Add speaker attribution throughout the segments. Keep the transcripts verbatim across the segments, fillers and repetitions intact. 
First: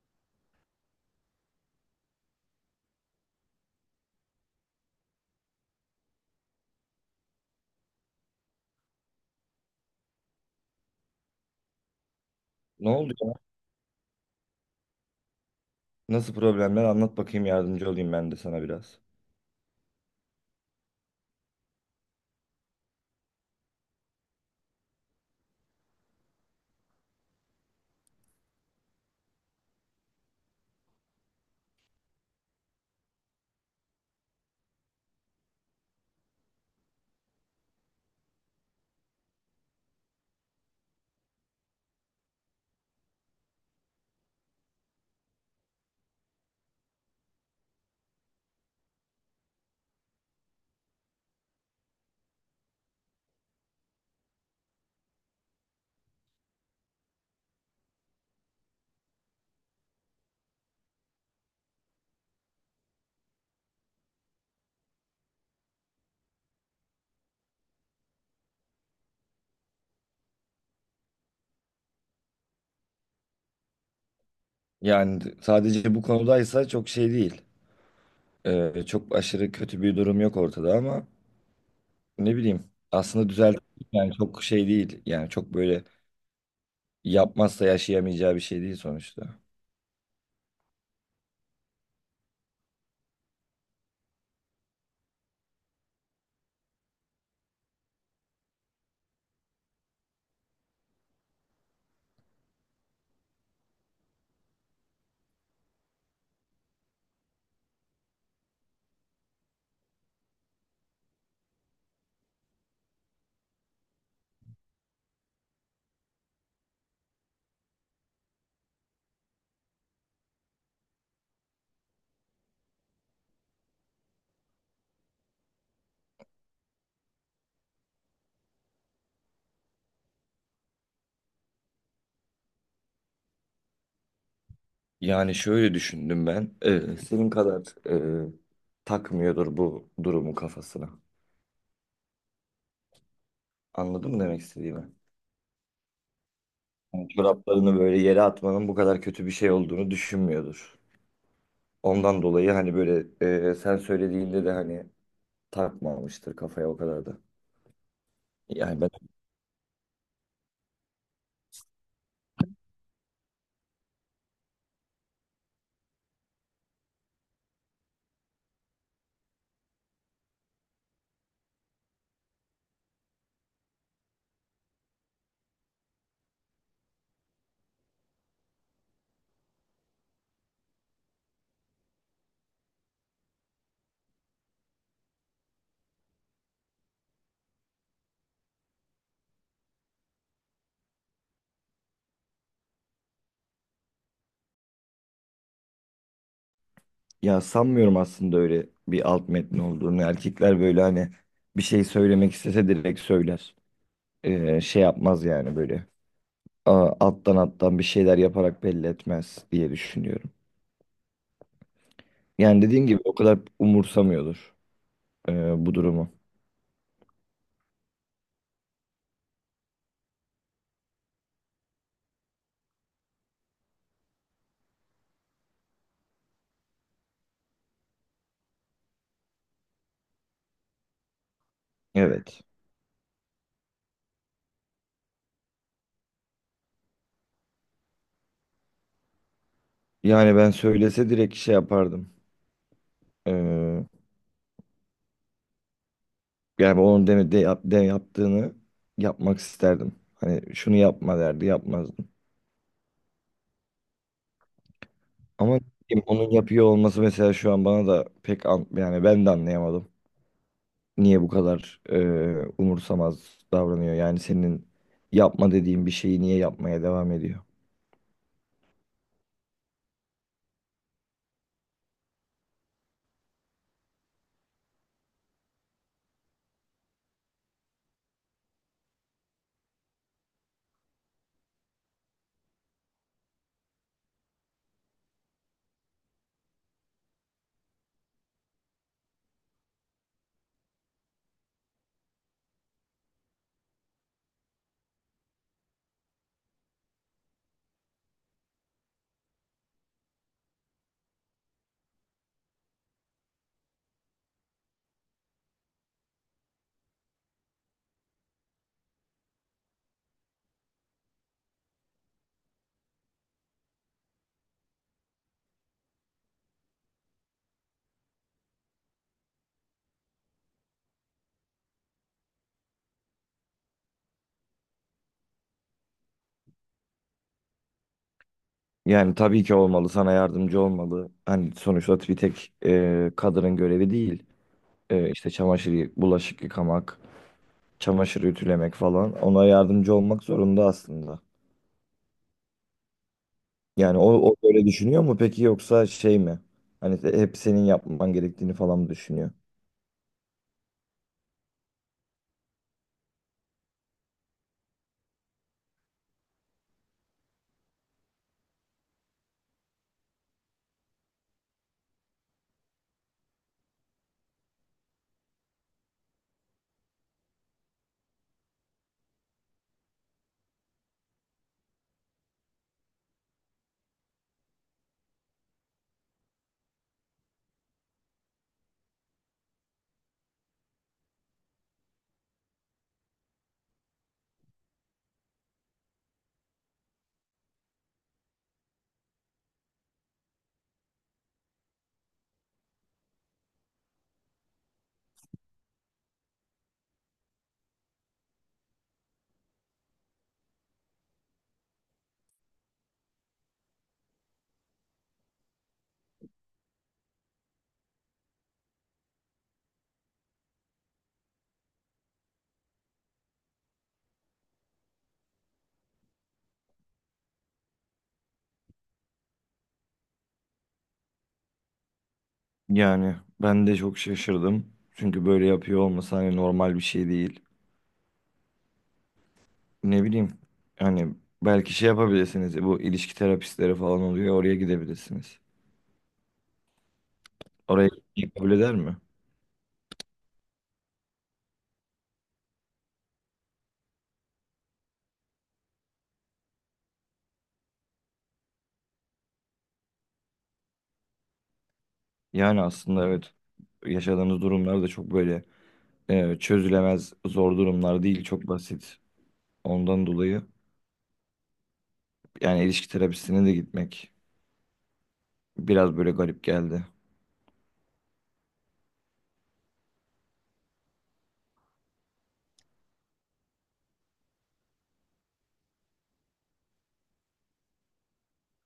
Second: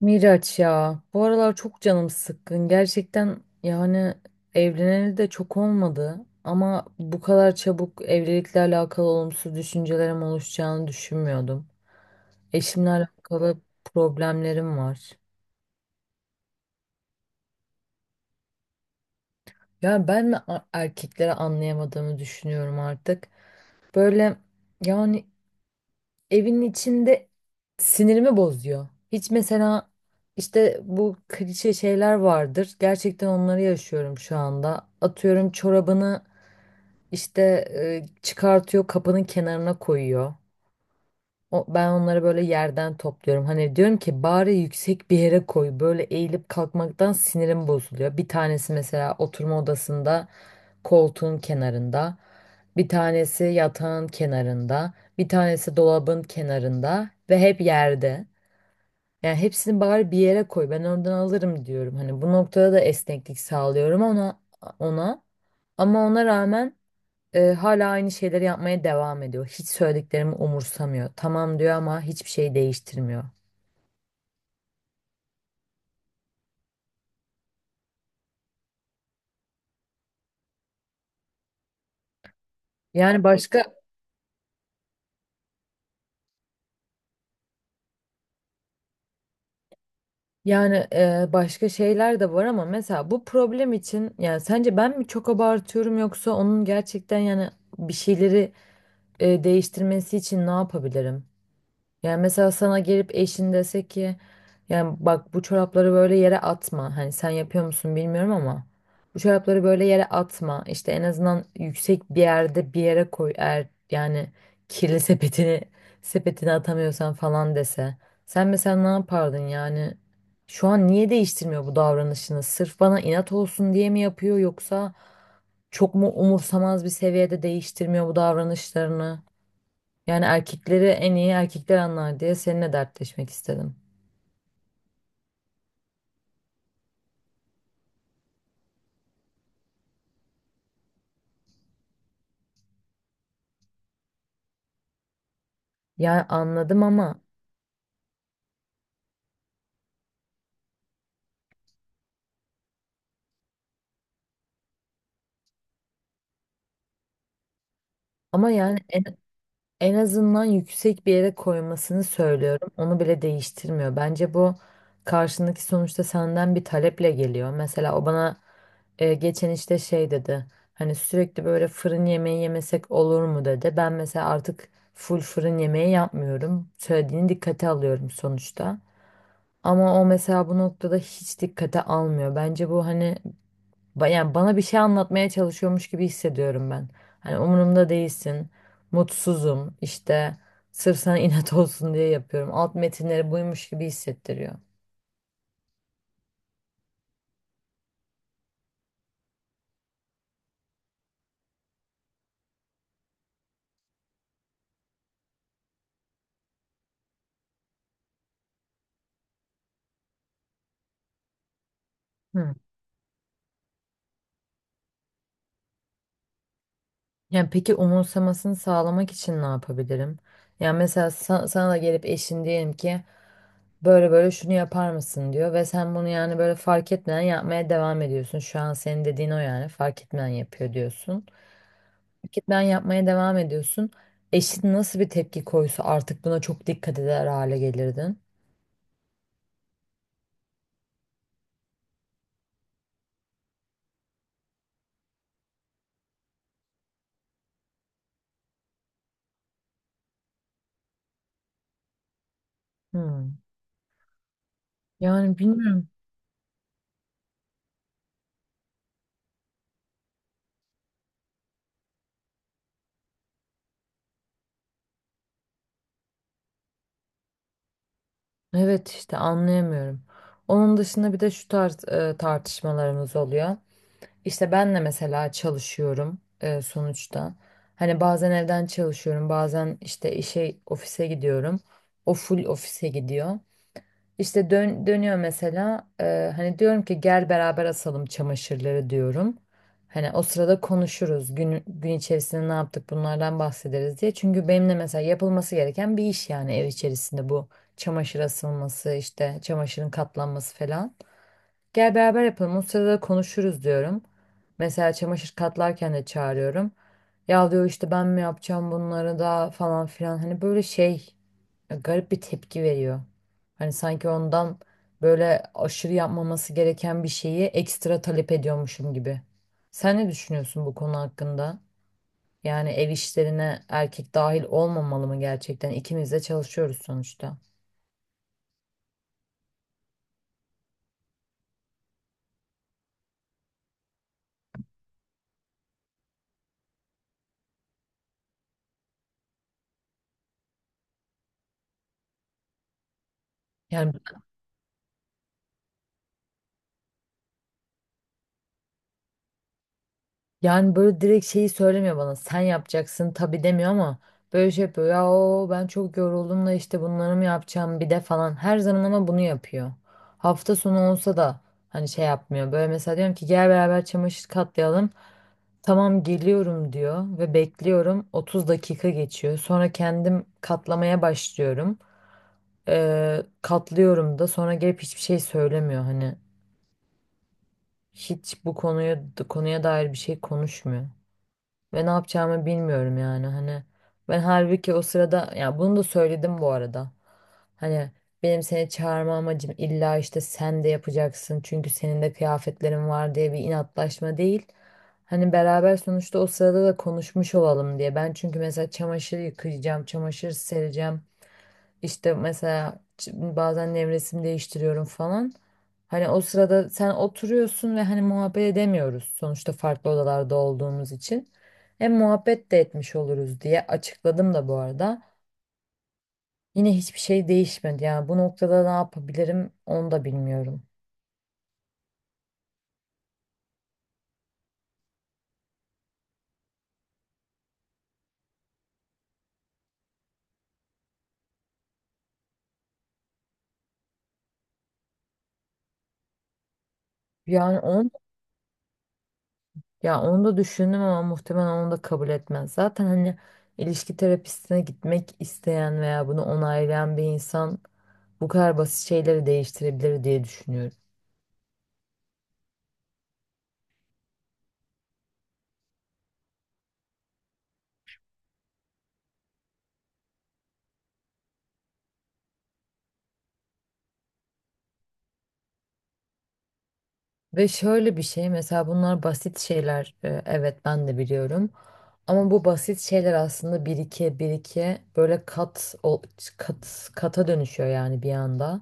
Speaker 1: Miraç ya bu aralar çok canım sıkkın gerçekten yani evleneli de çok olmadı ama bu kadar çabuk evlilikle alakalı olumsuz düşüncelerim oluşacağını düşünmüyordum.
Speaker 2: Ne
Speaker 1: Eşimle
Speaker 2: oldu ya?
Speaker 1: alakalı problemlerim var.
Speaker 2: Nasıl problemler? Anlat bakayım, yardımcı olayım ben de sana biraz.
Speaker 1: Ya ben mi a- erkekleri anlayamadığımı düşünüyorum artık. Böyle yani evin içinde sinirimi bozuyor. Hiç mesela işte bu klişe şeyler vardır. Gerçekten onları yaşıyorum şu anda. Atıyorum çorabını işte e, çıkartıyor, kapının kenarına koyuyor. O, ben onları böyle yerden topluyorum. Hani diyorum ki bari yüksek bir yere koy. Böyle eğilip kalkmaktan sinirim bozuluyor. Bir tanesi mesela oturma odasında koltuğun kenarında, bir tanesi yatağın kenarında, bir tanesi dolabın kenarında ve hep yerde. Yani hepsini bari bir yere koy. Ben oradan alırım diyorum. Hani bu noktada da esneklik sağlıyorum ona ona. Ama ona rağmen e, hala aynı şeyleri yapmaya devam ediyor. Hiç söylediklerimi umursamıyor. Tamam diyor ama hiçbir şey değiştirmiyor.
Speaker 2: Yani d- sadece bu konudaysa çok şey değil. Ee, çok aşırı kötü bir durum yok ortada ama ne bileyim.
Speaker 1: Yani
Speaker 2: Aslında düzelt,
Speaker 1: başka
Speaker 2: yani çok şey değil. Yani çok böyle yapmazsa yaşayamayacağı bir şey değil sonuçta.
Speaker 1: Yani e, başka şeyler de var ama mesela bu problem için yani sence ben mi çok abartıyorum yoksa onun gerçekten yani bir şeyleri e, değiştirmesi için ne yapabilirim? Yani mesela sana gelip eşin dese ki yani bak bu çorapları böyle yere atma. Hani sen yapıyor musun bilmiyorum ama bu çorapları böyle yere atma. İşte en azından yüksek bir yerde bir yere koy eğer yani kirli sepetini sepetini atamıyorsan falan dese. Sen mesela ne yapardın yani? Şu an niye değiştirmiyor bu davranışını? Sırf bana inat olsun diye mi yapıyor yoksa çok mu umursamaz bir seviyede değiştirmiyor bu davranışlarını? Yani erkekleri en iyi erkekler anlar diye seninle dertleşmek istedim.
Speaker 2: Yani şöyle düşündüm ben. Ee, senin kadar e, takmıyordur bu durumu kafasına. Anladın mı demek istediğimi?
Speaker 1: Yani anladım
Speaker 2: Yani
Speaker 1: ama
Speaker 2: çoraplarını böyle yere atmanın bu kadar kötü bir şey olduğunu düşünmüyordur. Ondan dolayı hani böyle e, sen söylediğinde de hani takmamıştır kafaya o kadar da.
Speaker 1: ama yani
Speaker 2: Yani ben
Speaker 1: en, en azından yüksek bir yere koymasını söylüyorum. Onu bile değiştirmiyor. Bence bu karşındaki sonuçta senden bir taleple geliyor. Mesela o bana e, geçen işte şey dedi. Hani sürekli böyle fırın yemeği yemesek olur mu dedi. Ben mesela artık full fırın yemeği yapmıyorum. Söylediğini dikkate alıyorum sonuçta. Ama o mesela bu noktada hiç dikkate almıyor. Bence bu hani Ba- yani bana bir şey anlatmaya çalışıyormuş gibi hissediyorum ben. Hani umurumda değilsin, mutsuzum, işte sırf sana inat olsun diye yapıyorum. Alt metinleri buymuş gibi hissettiriyor.
Speaker 2: ya sanmıyorum aslında öyle bir alt metni olduğunu. Erkekler böyle hani bir şey söylemek istese direkt söyler. E, şey yapmaz yani böyle. A- alttan alttan bir şeyler yaparak belli etmez diye düşünüyorum.
Speaker 1: Hı.
Speaker 2: Yani dediğin gibi o kadar umursamıyordur e, bu durumu.
Speaker 1: Yani peki umursamasını sağlamak için ne yapabilirim? Yani mesela sa- sana da gelip eşin diyelim ki böyle böyle şunu yapar mısın diyor ve sen bunu yani böyle fark etmeden yapmaya devam ediyorsun. Şu an senin dediğin o yani fark etmeden yapıyor diyorsun.
Speaker 2: Evet.
Speaker 1: Fark etmeden yapmaya devam ediyorsun. Eşin nasıl bir tepki koysa artık buna çok dikkat eder hale gelirdin.
Speaker 2: Yani ben söylese direkt şey yapardım. Ee, Yani onun deme, de, yap- de yaptığını yapmak isterdim. Hani şunu yapma derdi yapmazdım.
Speaker 1: Hmm. Yani
Speaker 2: Ama ne
Speaker 1: bilmiyorum.
Speaker 2: bileyim, onun yapıyor olması mesela şu an bana da pek an, yani ben de anlayamadım. Niye bu kadar e, umursamaz davranıyor? Yani senin yapma dediğin bir şeyi niye yapmaya devam ediyor?
Speaker 1: Evet işte anlayamıyorum. Onun dışında bir de şu tarz e, tartışmalarımız oluyor. İşte ben de mesela çalışıyorum e, sonuçta. Hani bazen evden çalışıyorum, bazen işte işe, ofise gidiyorum. O full ofise gidiyor. İşte dön, dönüyor mesela e, hani diyorum ki gel beraber asalım çamaşırları diyorum. Hani o sırada konuşuruz gün, gün içerisinde ne yaptık bunlardan bahsederiz diye. Çünkü benimle mesela yapılması gereken bir iş yani ev içerisinde bu çamaşır asılması işte çamaşırın katlanması falan. Gel beraber yapalım. O sırada konuşuruz diyorum. Mesela çamaşır katlarken de çağırıyorum. Ya diyor işte ben mi yapacağım bunları da falan filan. Hani böyle şey e, garip bir tepki veriyor. Hani sanki ondan böyle aşırı yapmaması gereken bir şeyi ekstra talep ediyormuşum gibi. Sen ne düşünüyorsun bu konu hakkında? Yani ev işlerine erkek dahil olmamalı mı gerçekten? İkimiz de çalışıyoruz sonuçta.
Speaker 2: Yani tabii ki olmalı, sana yardımcı olmalı. Hani sonuçta bir tek e, kadının görevi değil. E, işte çamaşır, yı- bulaşık yıkamak, çamaşır ütülemek falan. Ona yardımcı olmak zorunda aslında.
Speaker 1: Yani
Speaker 2: Yani o, o böyle düşünüyor mu peki yoksa şey mi? Hani de- hep senin yapman gerektiğini falan mı düşünüyor?
Speaker 1: Yani böyle direkt şeyi söylemiyor bana. Sen yapacaksın tabii demiyor ama böyle şey yapıyor. Ya o ben çok yoruldum da işte bunları mı yapacağım bir de falan. Her zaman ama bunu yapıyor. Hafta sonu olsa da hani şey yapmıyor. Böyle mesela diyorum ki gel beraber çamaşır katlayalım. Tamam geliyorum diyor ve bekliyorum. Otuz dakika geçiyor. Sonra kendim katlamaya başlıyorum. Ee, katlıyorum da sonra gelip hiçbir şey söylemiyor. Hani hiç bu konuya konuya dair bir şey konuşmuyor ve ne yapacağımı bilmiyorum yani hani ben halbuki o sırada ya bunu da söyledim bu arada hani benim seni çağırma amacım illa işte sen de yapacaksın çünkü senin de kıyafetlerin var diye bir inatlaşma değil hani beraber sonuçta o sırada da konuşmuş olalım diye ben çünkü mesela çamaşır yıkayacağım çamaşır sereceğim işte mesela ç- bazen nevresim değiştiriyorum falan. Hani o sırada sen oturuyorsun ve hani muhabbet edemiyoruz sonuçta farklı odalarda olduğumuz için. Hem muhabbet de etmiş oluruz diye açıkladım da bu arada. Yine hiçbir şey değişmedi. Yani bu noktada ne yapabilirim onu da bilmiyorum.
Speaker 2: Yani ben de çok şaşırdım. Çünkü böyle yapıyor olması hani normal bir şey değil. Ne bileyim, hani belki şey yapabilirsiniz, bu ilişki terapistleri falan oluyor, oraya gidebilirsiniz.
Speaker 1: Yani
Speaker 2: Oraya
Speaker 1: onu,
Speaker 2: gitmeyi kabul eder mi?
Speaker 1: Ya onu da düşündüm ama muhtemelen onu da kabul etmez. Zaten hani ilişki terapistine gitmek isteyen veya bunu onaylayan bir insan bu kadar basit şeyleri değiştirebilir diye düşünüyorum.
Speaker 2: Yani aslında evet, yaşadığınız durumlar da çok böyle e, çözülemez zor durumlar değil, çok basit. Ondan dolayı yani ilişki terapisine de gitmek biraz böyle garip geldi.
Speaker 1: Ve şöyle bir şey mesela bunlar basit şeyler e, evet ben de biliyorum. Ama bu basit şeyler aslında birike birike böyle kat ol- kat kata dönüşüyor yani bir anda.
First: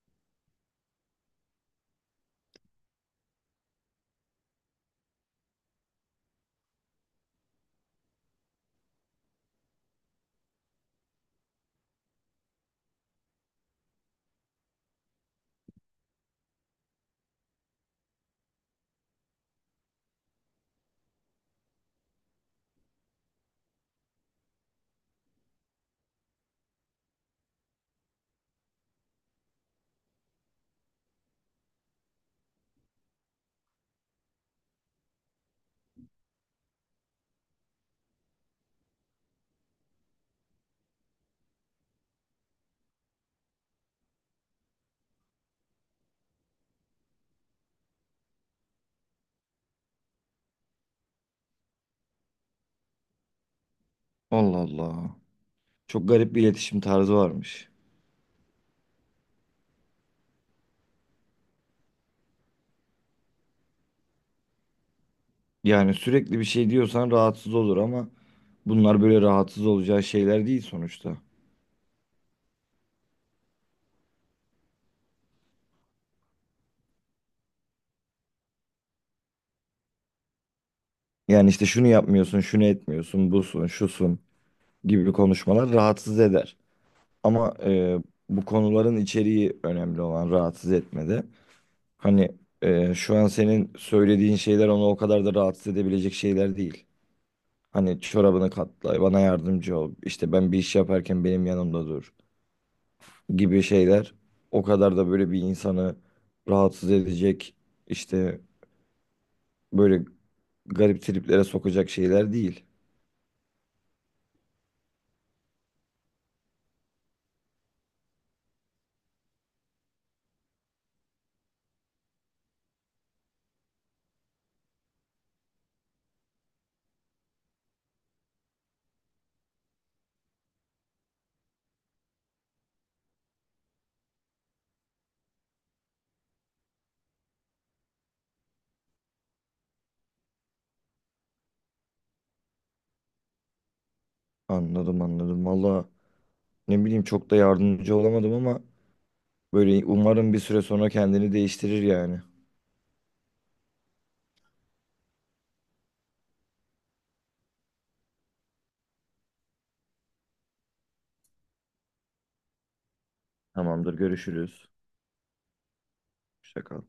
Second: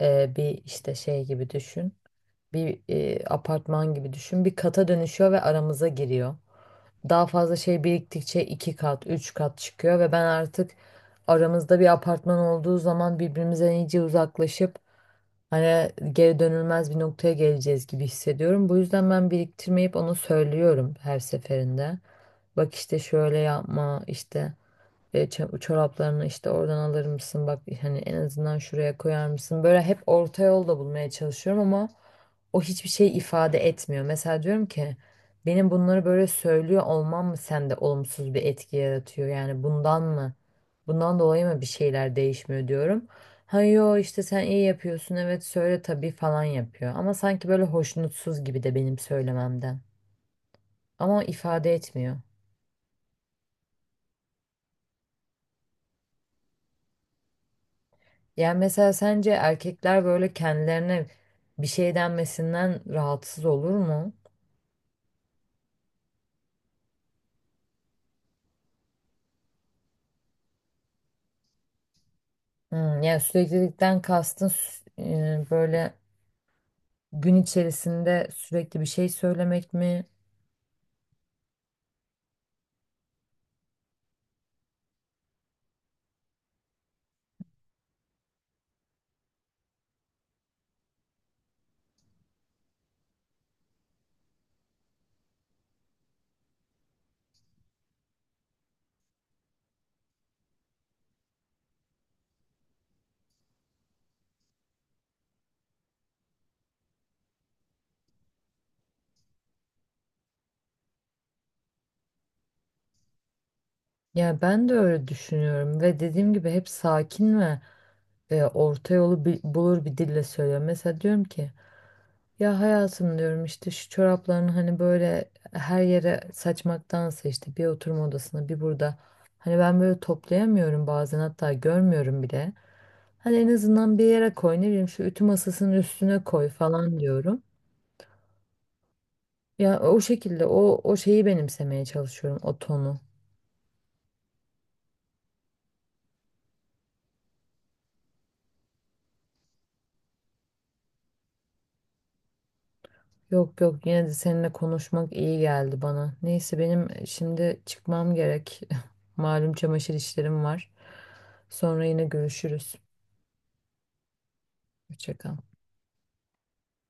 Speaker 1: E, bir işte şey gibi düşün. Bir e, apartman gibi düşün. Bir kata dönüşüyor ve aramıza giriyor. Daha fazla şey biriktikçe iki kat, üç kat çıkıyor ve ben artık aramızda bir apartman olduğu zaman birbirimize iyice uzaklaşıp hani geri dönülmez bir noktaya geleceğiz gibi hissediyorum. Bu yüzden ben biriktirmeyip ona söylüyorum her seferinde. Bak işte şöyle yapma işte e, ça- çoraplarını işte oradan alır mısın? Bak hani en azından şuraya koyar mısın? Böyle hep orta yol da bulmaya çalışıyorum ama o hiçbir şey ifade etmiyor. Mesela diyorum ki benim bunları böyle söylüyor olmam mı sende olumsuz bir etki yaratıyor? Yani bundan mı? Bundan dolayı mı bir şeyler değişmiyor diyorum. Ha yo işte sen iyi yapıyorsun evet söyle tabii falan yapıyor. Ama sanki böyle hoşnutsuz gibi de benim söylememden. Ama ifade etmiyor.
Speaker 2: Allah Allah. Çok garip bir iletişim tarzı varmış.
Speaker 1: Yani mesela sence erkekler böyle kendilerine bir şey denmesinden rahatsız olur mu?
Speaker 2: Yani sürekli bir şey diyorsan rahatsız olur ama bunlar böyle rahatsız olacağı şeyler değil sonuçta.
Speaker 1: Hmm, yani süreklilikten kastın sü- e, böyle gün içerisinde sürekli bir şey söylemek mi?
Speaker 2: Yani işte şunu yapmıyorsun, şunu etmiyorsun, busun, şusun gibi konuşmalar rahatsız eder. Ama e, bu konuların içeriği önemli olan rahatsız etmede. Hani e, şu an senin söylediğin şeyler onu o kadar da rahatsız edebilecek şeyler değil. Hani çorabını katla, bana yardımcı ol, işte ben bir iş yaparken benim yanımda dur gibi şeyler o kadar da böyle bir insanı rahatsız edecek, işte böyle garip triplere sokacak şeyler değil.
Speaker 1: Ya ben de öyle düşünüyorum ve dediğim gibi hep sakin ve e, orta yolu bi- bulur bir dille söylüyor. Mesela diyorum ki ya hayatım diyorum işte şu çoraplarını hani böyle her yere saçmaktansa işte bir oturma odasına bir burada. Hani ben böyle toplayamıyorum bazen hatta görmüyorum bile. Hani en azından bir yere koy ne bileyim şu ütü masasının üstüne koy falan diyorum. Ya o şekilde o o şeyi benimsemeye çalışıyorum o tonu.
Speaker 2: Anladım anladım. Valla ne bileyim, çok da yardımcı olamadım ama böyle umarım bir süre sonra kendini değiştirir yani.
Speaker 1: Yok yok yine de seninle konuşmak iyi geldi bana. Neyse benim şimdi çıkmam gerek. Malum çamaşır işlerim var. Sonra yine görüşürüz.
Speaker 2: Tamamdır, görüşürüz.
Speaker 1: Hoşça kal.
Speaker 2: Hoşça kal.